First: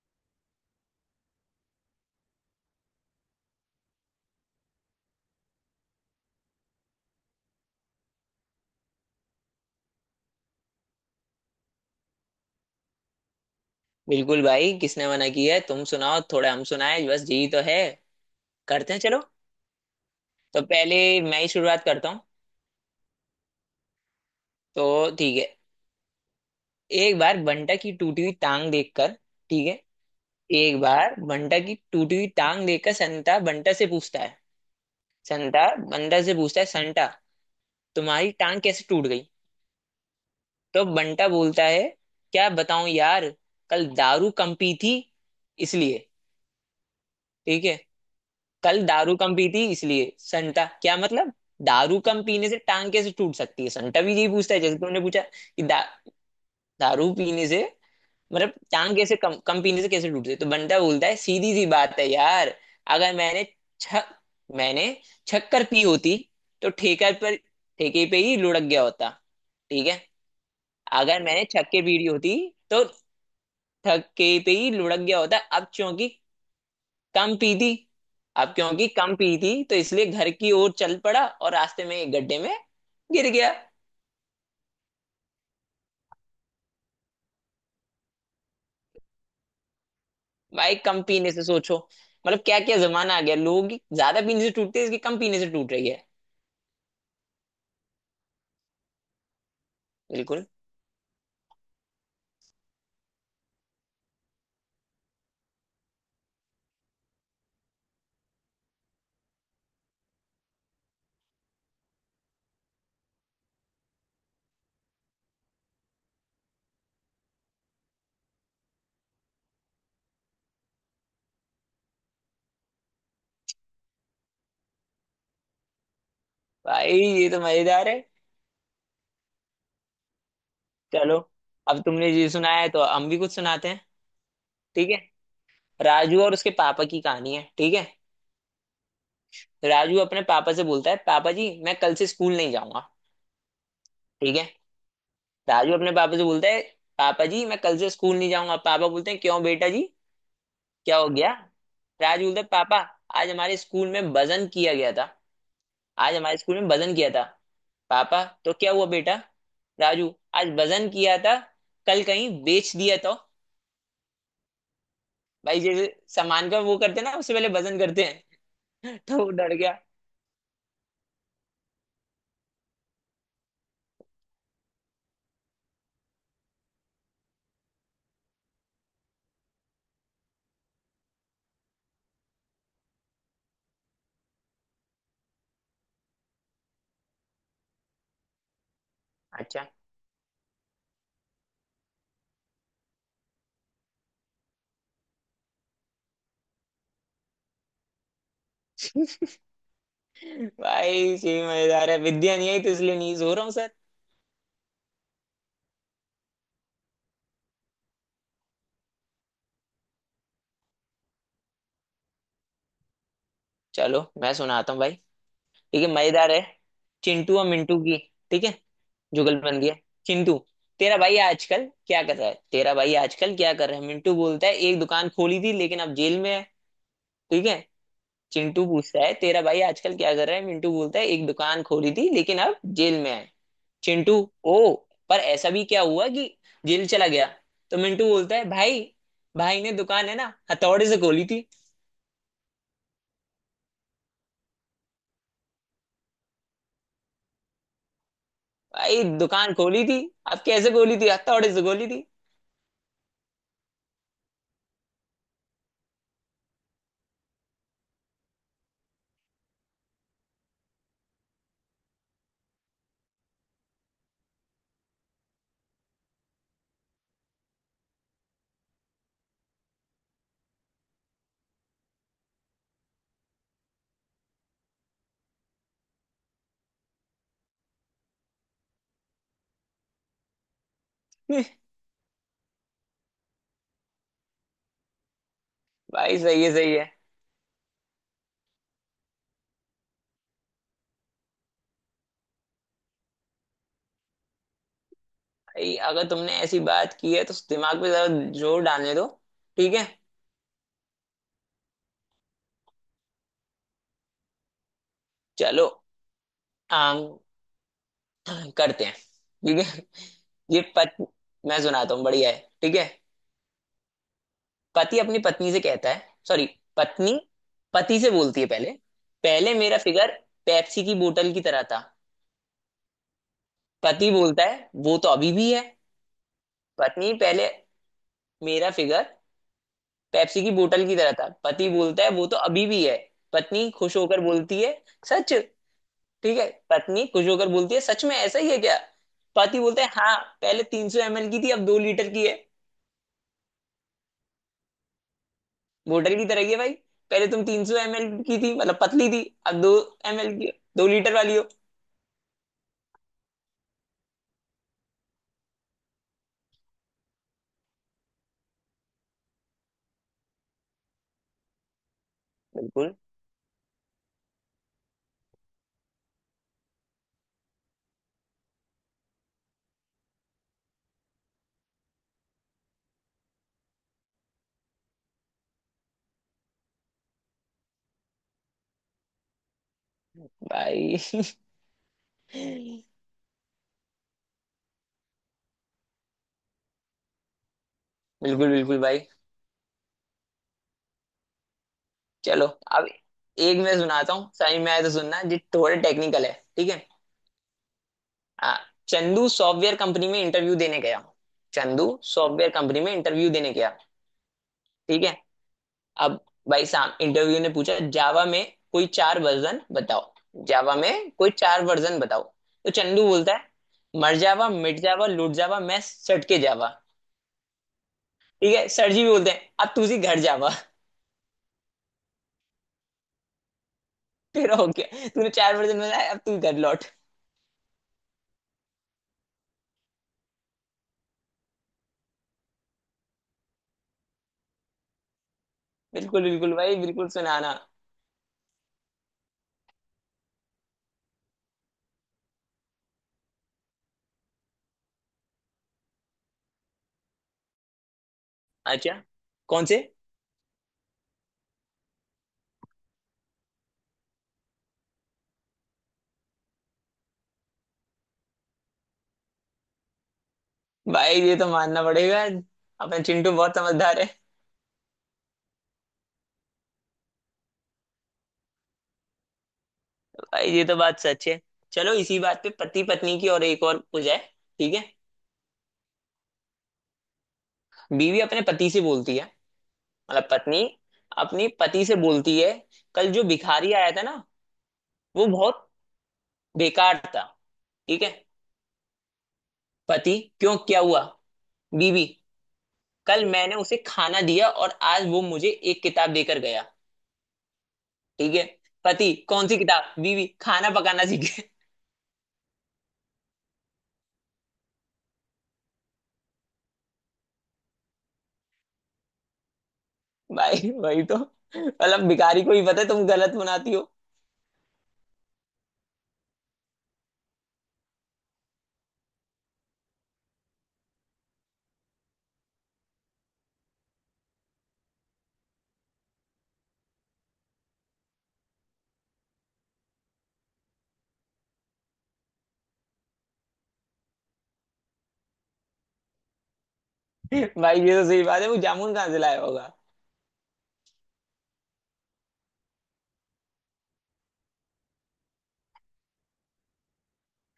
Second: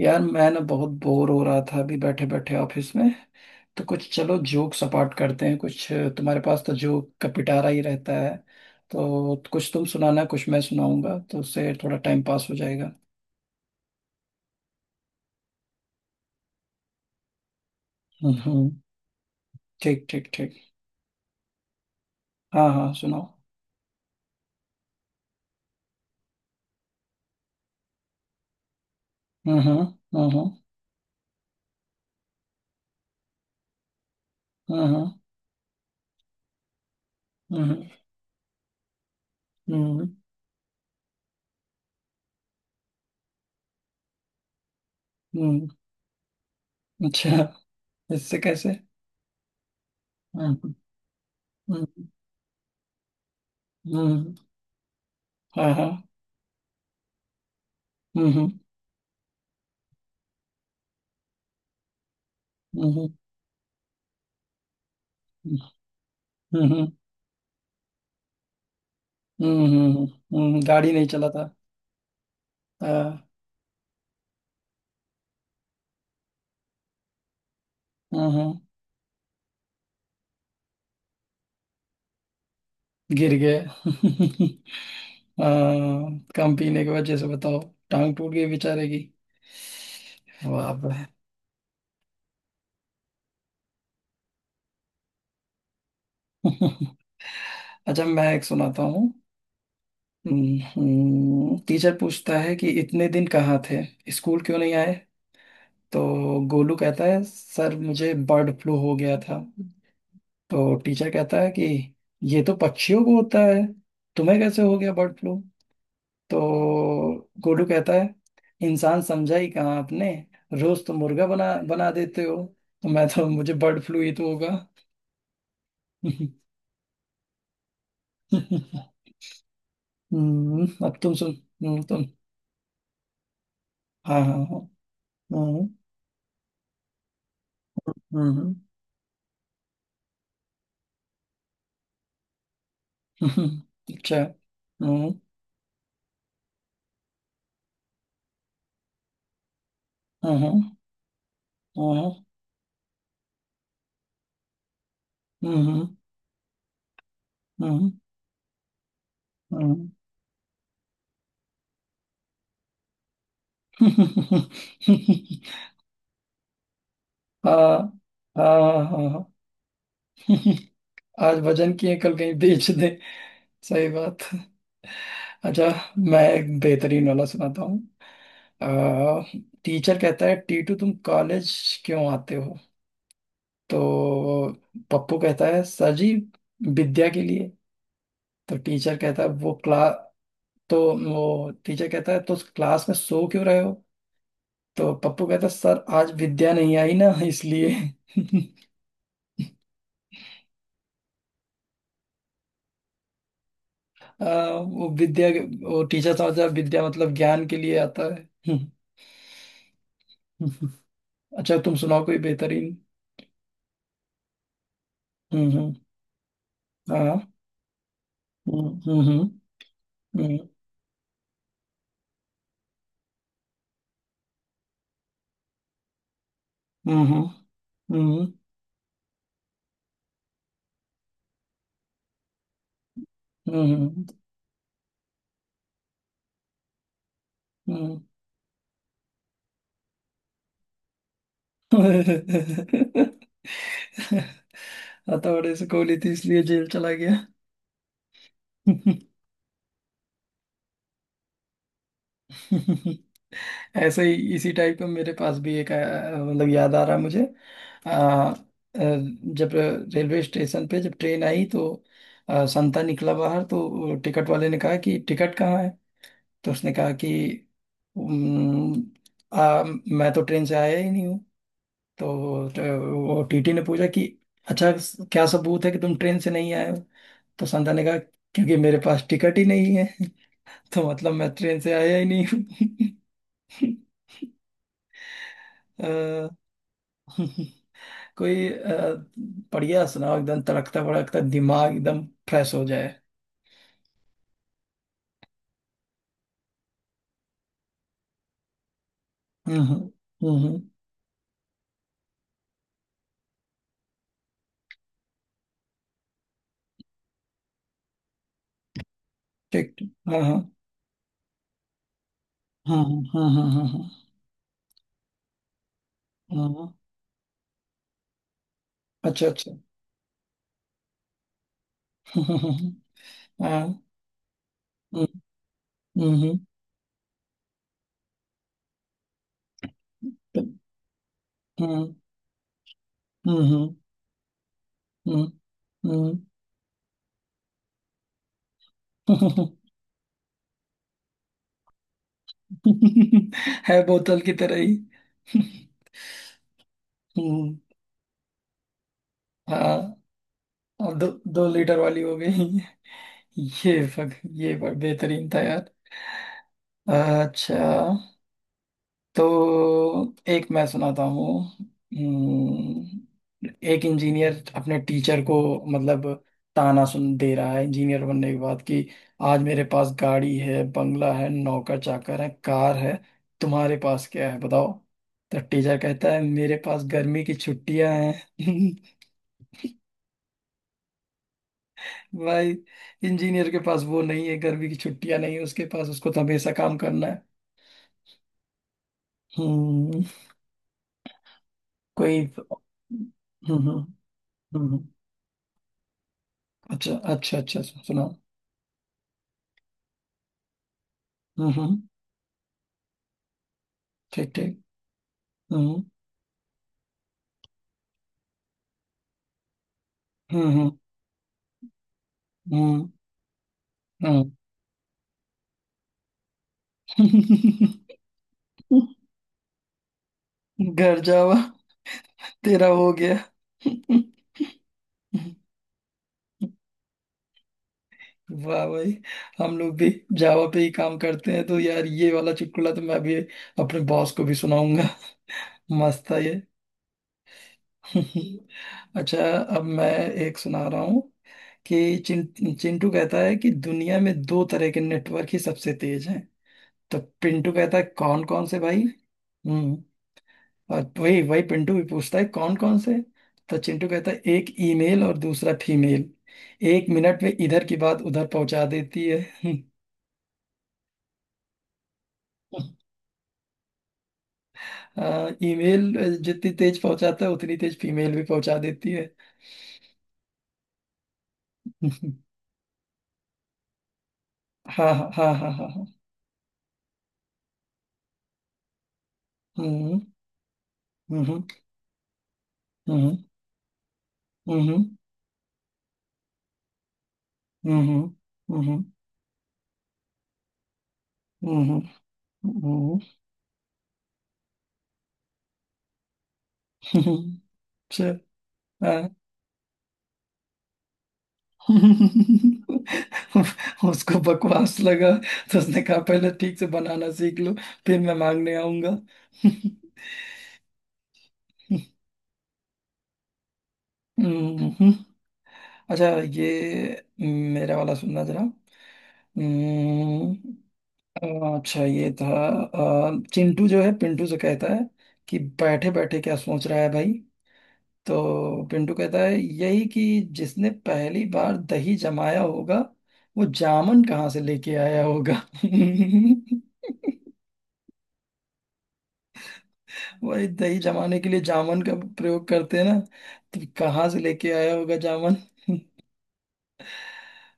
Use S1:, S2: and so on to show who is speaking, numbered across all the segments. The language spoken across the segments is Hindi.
S1: यार, मैं ना बहुत बोर हो रहा था अभी बैठे बैठे ऑफिस में। तो कुछ, चलो जोक सपाट करते हैं कुछ। तुम्हारे पास तो जोक का पिटारा ही रहता है। तो कुछ तुम सुनाना, कुछ मैं सुनाऊंगा, तो उससे थोड़ा टाइम पास हो जाएगा।
S2: बिल्कुल भाई, किसने मना किया है? तुम सुनाओ, थोड़ा हम सुनाए। बस जी, तो है।
S1: हम्म, हम्म।
S2: करते हैं, चलो।
S1: ठीक, ठीक, ठीक।
S2: तो पहले मैं ही शुरुआत करता हूँ।
S1: हाँ, हाँ, सुनाओ।
S2: तो ठीक है। एक बार बंटा की टूटी हुई टांग देखकर।
S1: हम्म।
S2: ठीक है।
S1: हम्म। हम्म।
S2: एक बार बंटा की टूटी हुई टांग देखकर संता बंटा से पूछता है,
S1: हम्म।
S2: संता बंटा से पूछता है, संता, तुम्हारी टांग कैसे टूट गई?
S1: हम्म। हम्म।
S2: तो बंटा बोलता है, क्या बताऊं यार, कल दारू कम पी थी
S1: हम्म।
S2: इसलिए।
S1: अच्छा।
S2: ठीक है।
S1: इससे कैसे?
S2: कल दारू कम पी थी इसलिए। संटा,
S1: हम्म।
S2: क्या मतलब? दारू
S1: हम्म।
S2: कम पीने से टांग कैसे टूट सकती है? संटा भी यही
S1: हम्म।
S2: पूछता है जैसे तुमने पूछा, कि
S1: हाँ, हाँ।
S2: दारू पीने से
S1: हम्म। हम्म।
S2: मतलब टांग कैसे, कम कम पीने से कैसे टूट सकती है? तो बंटा बोलता है, सीधी सी बात है यार।
S1: हम्म।
S2: अगर मैंने छ मैंने शक्कर पी होती तो
S1: हम्म।
S2: ठेकर पर, ठेके पे ही लुढ़क गया होता।
S1: हम्म।
S2: ठीक है।
S1: हम्म। हम्म। गाड़ी नहीं
S2: अगर
S1: चला था।
S2: मैंने छक्के पीड़ी होती तो
S1: हाँ।
S2: ठक्के पे ही लुढ़क गया होता। अब चूंकि कम पी थी,
S1: हम्म।
S2: अब क्योंकि कम पी थी तो इसलिए घर की ओर चल पड़ा और रास्ते में एक गड्ढे में गिर
S1: गिर
S2: गया।
S1: गए। हाँ, कम पीने की वजह से बताओ। टांग टूट गई बेचारे की। वाह
S2: भाई, कम
S1: बे।
S2: पीने से सोचो, मतलब क्या क्या जमाना आ गया। लोगों की ज्यादा पीने से टूटती है, इसकी कम पीने से टूट रही है।
S1: अच्छा, मैं एक सुनाता हूँ।
S2: बिल्कुल।
S1: टीचर पूछता है कि इतने दिन कहाँ थे? स्कूल क्यों नहीं आए? तो गोलू कहता है सर मुझे बर्ड फ्लू हो गया था। तो टीचर कहता है कि ये तो पक्षियों को होता है, तुम्हें कैसे हो गया बर्ड फ्लू? तो गोलू कहता है इंसान समझा ही कहाँ आपने, रोज तो मुर्गा बना बना देते हो, तो मैं तो मुझे बर्ड फ्लू ही तो होगा।
S2: भाई ये तो मजेदार है।
S1: अब तुम
S2: चलो,
S1: सुन।
S2: अब
S1: तुम।
S2: तुमने ये सुनाया है तो हम भी कुछ सुनाते हैं।
S1: हाँ, हाँ, हाँ।
S2: ठीक है।
S1: हम्म,
S2: राजू और उसके पापा की कहानी है। ठीक है।
S1: हम्म।
S2: राजू अपने पापा से बोलता है, पापा जी मैं कल से स्कूल नहीं जाऊंगा।
S1: अच्छा।
S2: ठीक है।
S1: हम्म।
S2: राजू अपने पापा से बोलता है, पापा जी मैं कल से स्कूल नहीं जाऊंगा। पापा बोलते हैं, क्यों बेटा जी,
S1: हाँ, हाँ।
S2: क्या हो गया?
S1: हाँ।
S2: राजू बोलते, पापा आज हमारे स्कूल में वजन किया गया था।
S1: हम्म।
S2: आज हमारे स्कूल में वजन किया था।
S1: हम्म।
S2: पापा, तो क्या हुआ बेटा?
S1: हम्म।
S2: राजू, आज वजन किया था, कल कहीं बेच दिया तो? भाई जैसे सामान का वो करते हैं ना, उससे पहले
S1: हाँ,
S2: वजन करते
S1: हाँ,
S2: हैं।
S1: हाँ,
S2: तो वो
S1: हाँ।
S2: डर गया।
S1: आज वजन किए कल कहीं बेच दे। सही बात। अच्छा। मैं एक बेहतरीन वाला सुनाता हूँ। अ, टीचर कहता है टीटू तुम कॉलेज क्यों आते हो? तो पप्पू कहता है सर जी विद्या के लिए। तो टीचर कहता है वो
S2: अच्छा।
S1: क्लास तो वो टीचर कहता है तो उस क्लास में सो क्यों रहे हो? तो पप्पू कहता है सर आज विद्या नहीं आई ना, इसलिए।
S2: भाई, सही मजेदार है। विद्या नहीं आई तो इसलिए नहीं सो रहा हूँ सर।
S1: अ, वो विद्या वो टीचर समझता है विद्या मतलब ज्ञान के लिए आता है। अच्छा, तुम सुनाओ कोई बेहतरीन।
S2: चलो मैं सुनाता हूँ भाई।
S1: हम्म। हम्म।
S2: ठीक है, मजेदार है।
S1: हाँ।
S2: चिंटू और मिंटू की। ठीक है।
S1: हम्म। हम्म।
S2: जुगल
S1: हम्म।
S2: बन गया। चिंटू,
S1: Uhum.
S2: तेरा भाई आजकल क्या कर रहा है? तेरा भाई आजकल क्या कर रहा है? मिंटू बोलता है, एक दुकान खोली थी लेकिन अब जेल में है।
S1: Uhum.
S2: ठीक है।
S1: Uhum.
S2: चिंटू पूछता है, तेरा भाई आजकल क्या कर रहा है? मिंटू बोलता है, एक दुकान खोली थी लेकिन अब जेल में है।
S1: Uhum.
S2: चिंटू, ओ, पर ऐसा भी क्या हुआ कि जेल चला गया? तो
S1: Uhum.
S2: मिंटू बोलता है, भाई, भाई ने दुकान है ना हथौड़े से खोली थी।
S1: हथौड़े से गोली थी इसलिए जेल चला गया।
S2: भाई, दुकान खोली थी, अब कैसे खोली थी? हथौड़े से खोली थी।
S1: ऐसे ही इसी टाइप का मेरे पास भी एक मतलब याद आ रहा है मुझे। अ, अ, जब रेलवे स्टेशन पे जब ट्रेन आई तो संता निकला बाहर, तो टिकट वाले ने कहा कि टिकट कहाँ है? तो उसने कहा कि "उम्म, आ, मैं तो ट्रेन से आया ही नहीं। तो वो टीटी ने पूछा कि अच्छा, क्या सबूत है कि तुम ट्रेन से नहीं आए हो? तो संध्या ने कहा क्योंकि मेरे पास टिकट ही नहीं है। तो मतलब मैं ट्रेन से आया ही नहीं हूँ। अ,
S2: भाई, सही है सही है।
S1: कोई बढ़िया सुनाओ, एकदम तड़कता भड़कता दिमाग एकदम फ्रेश हो जाए।
S2: भाई अगर तुमने ऐसी बात की है तो दिमाग पे जरा जोर डालने दो।
S1: हम्म,
S2: ठीक है।
S1: हम्म, हम्म।
S2: चलो, आम करते हैं। ठीक
S1: ठीक,
S2: है।
S1: ठीक। हाँ, हाँ।
S2: ये पत मैं सुनाता हूँ, बढ़िया है। ठीक
S1: हाँ,
S2: है।
S1: हाँ। हाँ हाँ
S2: पति अपनी पत्नी से कहता है, सॉरी,
S1: हाँ हाँ,
S2: पत्नी पति से बोलती है, पहले,
S1: अच्छा, अच्छा।
S2: पहले मेरा फिगर पेप्सी की बोतल की तरह था।
S1: हाँ, हाँ, हाँ, हाँ।
S2: पति बोलता है, वो तो अभी भी है।
S1: हम्म, हम्म,
S2: पत्नी, पहले मेरा फिगर पेप्सी की बोतल की तरह था। पति
S1: हम्म,
S2: बोलता है, वो तो अभी भी है।
S1: हम्म,
S2: पत्नी
S1: हम्म,
S2: खुश होकर बोलती है,
S1: हम्म।
S2: सच?
S1: हम्म।
S2: ठीक है। पत्नी खुशबू होकर बोलती है, सच में ऐसा ही है क्या?
S1: हम्म।
S2: पति बोलते हैं, हाँ, पहले 300 एमएल की थी, अब 2 लीटर की है।
S1: है बोतल की तरह ही।
S2: वोटर की तरह ही है भाई। पहले तुम
S1: हम्म।
S2: 300 एमएल की थी, मतलब पतली थी, अब दो
S1: हाँ।
S2: एमएल की, दो
S1: अब दो
S2: लीटर वाली
S1: दो
S2: हो।
S1: लीटर वाली हो गई। ये बेहतरीन था यार। अच्छा। तो एक मैं सुनाता हूँ।
S2: बिल्कुल
S1: एक इंजीनियर अपने टीचर को मतलब ताना सुन दे रहा है इंजीनियर बनने के बाद कि आज मेरे पास गाड़ी है, बंगला है, नौकर चाकर है, कार है, तुम्हारे पास क्या है बताओ? तो टीचर कहता है मेरे पास गर्मी की छुट्टियां हैं।
S2: भाई।
S1: भाई, इंजीनियर के पास वो नहीं है, गर्मी की छुट्टियां नहीं है उसके पास, उसको तो हमेशा काम करना है।
S2: बिल्कुल बिल्कुल भाई।
S1: हम्म। कोई।
S2: चलो,
S1: हम्म,
S2: अब एक
S1: हम्म,
S2: मैं
S1: हम्म,
S2: सुनाता हूँ, समझ में आया तो सुनना जी, थोड़ा टेक्निकल है। ठीक है।
S1: अच्छा, अच्छा, अच्छा, अच्छा, सुनाओ।
S2: हाँ, चंदू सॉफ्टवेयर कंपनी में इंटरव्यू देने गया।
S1: हम्म, हम्म।
S2: चंदू सॉफ्टवेयर कंपनी में इंटरव्यू देने गया।
S1: ठीक, ठीक।
S2: ठीक है।
S1: हम्म।
S2: अब भाई साहब इंटरव्यू ने पूछा, जावा में कोई 4 वर्जन बताओ,
S1: हम्म,
S2: जावा
S1: हम्म,
S2: में कोई 4 वर्जन बताओ। तो चंदू बोलता है, मर
S1: हम्म,
S2: जावा, मिट जावा, लूट जावा, मैं सट के जावा।
S1: हम्म।
S2: ठीक है। सर जी भी बोलते हैं, अब तू सी घर जावा।
S1: घर जावा। तेरा हो गया।
S2: तेरा हो गया, तूने 4 वर्जन बताया, अब तू घर लौट।
S1: वाह भाई। हम लोग भी जावा पे ही काम करते हैं, तो यार ये वाला चुटकुला तो मैं भी अपने बॉस को भी सुनाऊंगा। मस्त था
S2: बिल्कुल
S1: ये।
S2: बिल्कुल भाई, बिल्कुल सुनाना।
S1: अच्छा। अब मैं एक सुना रहा हूँ कि चिंटू कहता है कि दुनिया में दो तरह के नेटवर्क ही सबसे तेज हैं। तो पिंटू कहता है कौन कौन से भाई?
S2: अच्छा। कौन से
S1: हम्म। और वही वही पिंटू भी पूछता है कौन कौन से? तो चिंटू कहता है एक ईमेल और दूसरा फीमेल, 1 मिनट में इधर की बात उधर पहुंचा देती है।
S2: भाई? ये तो मानना पड़ेगा, अपना चिंटू बहुत समझदार है।
S1: ईमेल जितनी तेज पहुंचाता है उतनी तेज फीमेल भी पहुंचा देती है।
S2: भाई ये तो बात सच है। चलो इसी बात पे पति पत्नी की और एक और हो जाए। ठीक
S1: हाँ,
S2: है।
S1: हाँ, हाँ, हाँ, हाँ, हाँ।
S2: बीवी अपने पति से बोलती है,
S1: हम्म।
S2: मतलब पत्नी
S1: हम्म।
S2: अपनी पति से बोलती है, कल
S1: हम्म।
S2: जो भिखारी आया था ना,
S1: हम्म। हम्म।
S2: वो बहुत बेकार था। ठीक
S1: हम्म।
S2: है।
S1: हम्म।
S2: पति, क्यों क्या हुआ?
S1: हम्म। हम्म।
S2: बीवी,
S1: हम्म।
S2: कल मैंने उसे खाना दिया और आज वो मुझे एक किताब देकर गया।
S1: हम्म। चल।
S2: ठीक है। पति, कौन सी किताब? बीवी, खाना पकाना सीखे।
S1: उसको बकवास लगा, तो उसने कहा पहले ठीक से बनाना सीख लो, फिर मैं मांगने आऊंगा।
S2: भाई वही तो, मतलब भिखारी को ही पता है तुम गलत बनाती हो।
S1: हम्म। अच्छा। ये मेरा वाला सुनना जरा। हम्म। अच्छा, ये था चिंटू जो है पिंटू से कहता है कि बैठे बैठे क्या सोच रहा है भाई? तो पिंटू कहता है यही कि जिसने पहली बार दही जमाया होगा वो जामन कहाँ से लेके आया होगा।
S2: भाई ये तो सही बात है, वो जामुन कहाँ से लाया होगा।
S1: वही दही जमाने के लिए जामन का प्रयोग करते हैं ना, तो कहाँ से लेके आया होगा जामन?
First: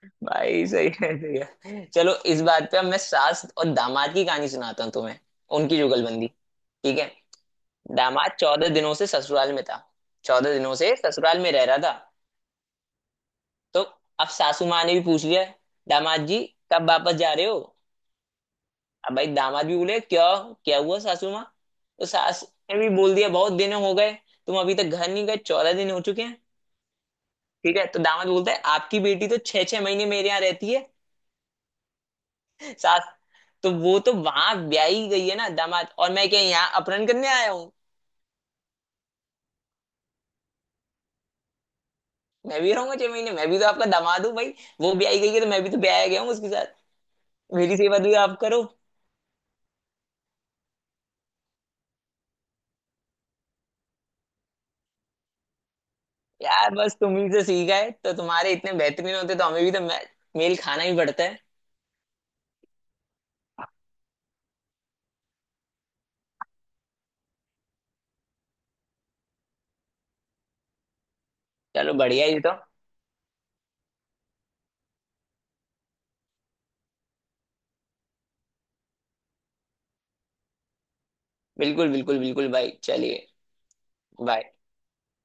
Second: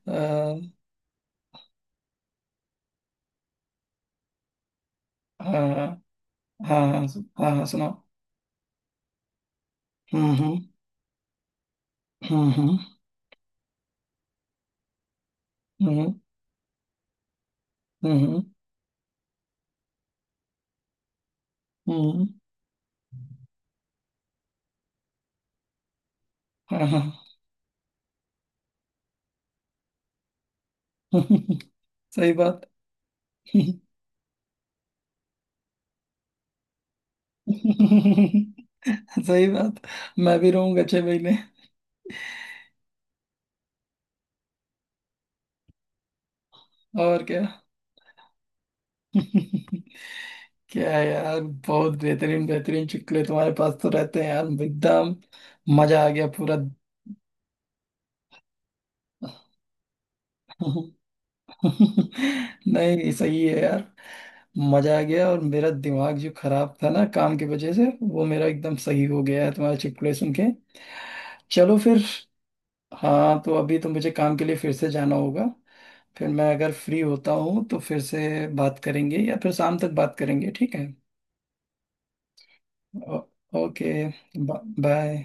S1: अ,
S2: भाई सही है, सही है। चलो इस बात पे अब मैं सास और दामाद की कहानी सुनाता हूँ तुम्हें,
S1: हाँ,
S2: उनकी जुगलबंदी।
S1: हाँ।
S2: ठीक
S1: हाँ,
S2: है।
S1: हाँ, हाँ, सुनाओ।
S2: दामाद 14 दिनों से ससुराल में था।
S1: हम्म,
S2: चौदह
S1: हम्म।
S2: दिनों से ससुराल में रह रहा था।
S1: हम्म,
S2: तो अब सासू माँ ने भी पूछ लिया,
S1: हम्म,
S2: दामाद जी कब वापस जा रहे हो?
S1: हम्म, हम्म।
S2: अब भाई दामाद भी बोले, क्यों क्या हुआ सासू माँ? तो
S1: हम्म।
S2: सास ने भी बोल दिया, बहुत दिन हो गए, तुम अभी तक घर नहीं गए, 14 दिन हो चुके हैं।
S1: हाँ, हाँ।
S2: ठीक है। तो दामाद बोलता है, आपकी बेटी तो छह छह महीने मेरे यहाँ रहती है।
S1: सही बात।
S2: सास, तो वो तो वहां ब्याही गई है ना दामाद, और मैं क्या यहाँ अपहरण करने आया हूँ?
S1: सही बात। मैं भी रहूंगा 6 महीने।
S2: मैं भी रहूंगा 6 महीने, मैं भी तो आपका दामाद हूँ भाई, वो ब्याही गई है तो मैं भी तो ब्याया गया हूँ उसके साथ।
S1: और क्या।
S2: मेरी सेवा भी आप करो।
S1: क्या यार। बहुत बेहतरीन बेहतरीन चुटकुले तुम्हारे पास तो रहते हैं यार, एकदम मजा आ गया पूरा।
S2: यार, बस तुम ही से सीखा है तो, तुम्हारे इतने बेहतरीन होते तो हमें भी तो मेल खाना ही पड़ता है।
S1: नहीं, सही है यार। मजा आ गया, और मेरा दिमाग जो खराब था ना काम की वजह से, वो मेरा एकदम सही हो गया है तुम्हारे चुटकुले सुन के। चलो
S2: चलो
S1: फिर।
S2: बढ़िया ही तो।
S1: हाँ, तो अभी तो मुझे काम के लिए फिर से जाना होगा, फिर मैं अगर फ्री होता हूँ तो फिर से बात करेंगे या फिर शाम तक बात करेंगे, ठीक है।
S2: बिल्कुल बिल्कुल बिल्कुल भाई,
S1: ओ,
S2: चलिए।
S1: ओके।
S2: बाय।
S1: बाय।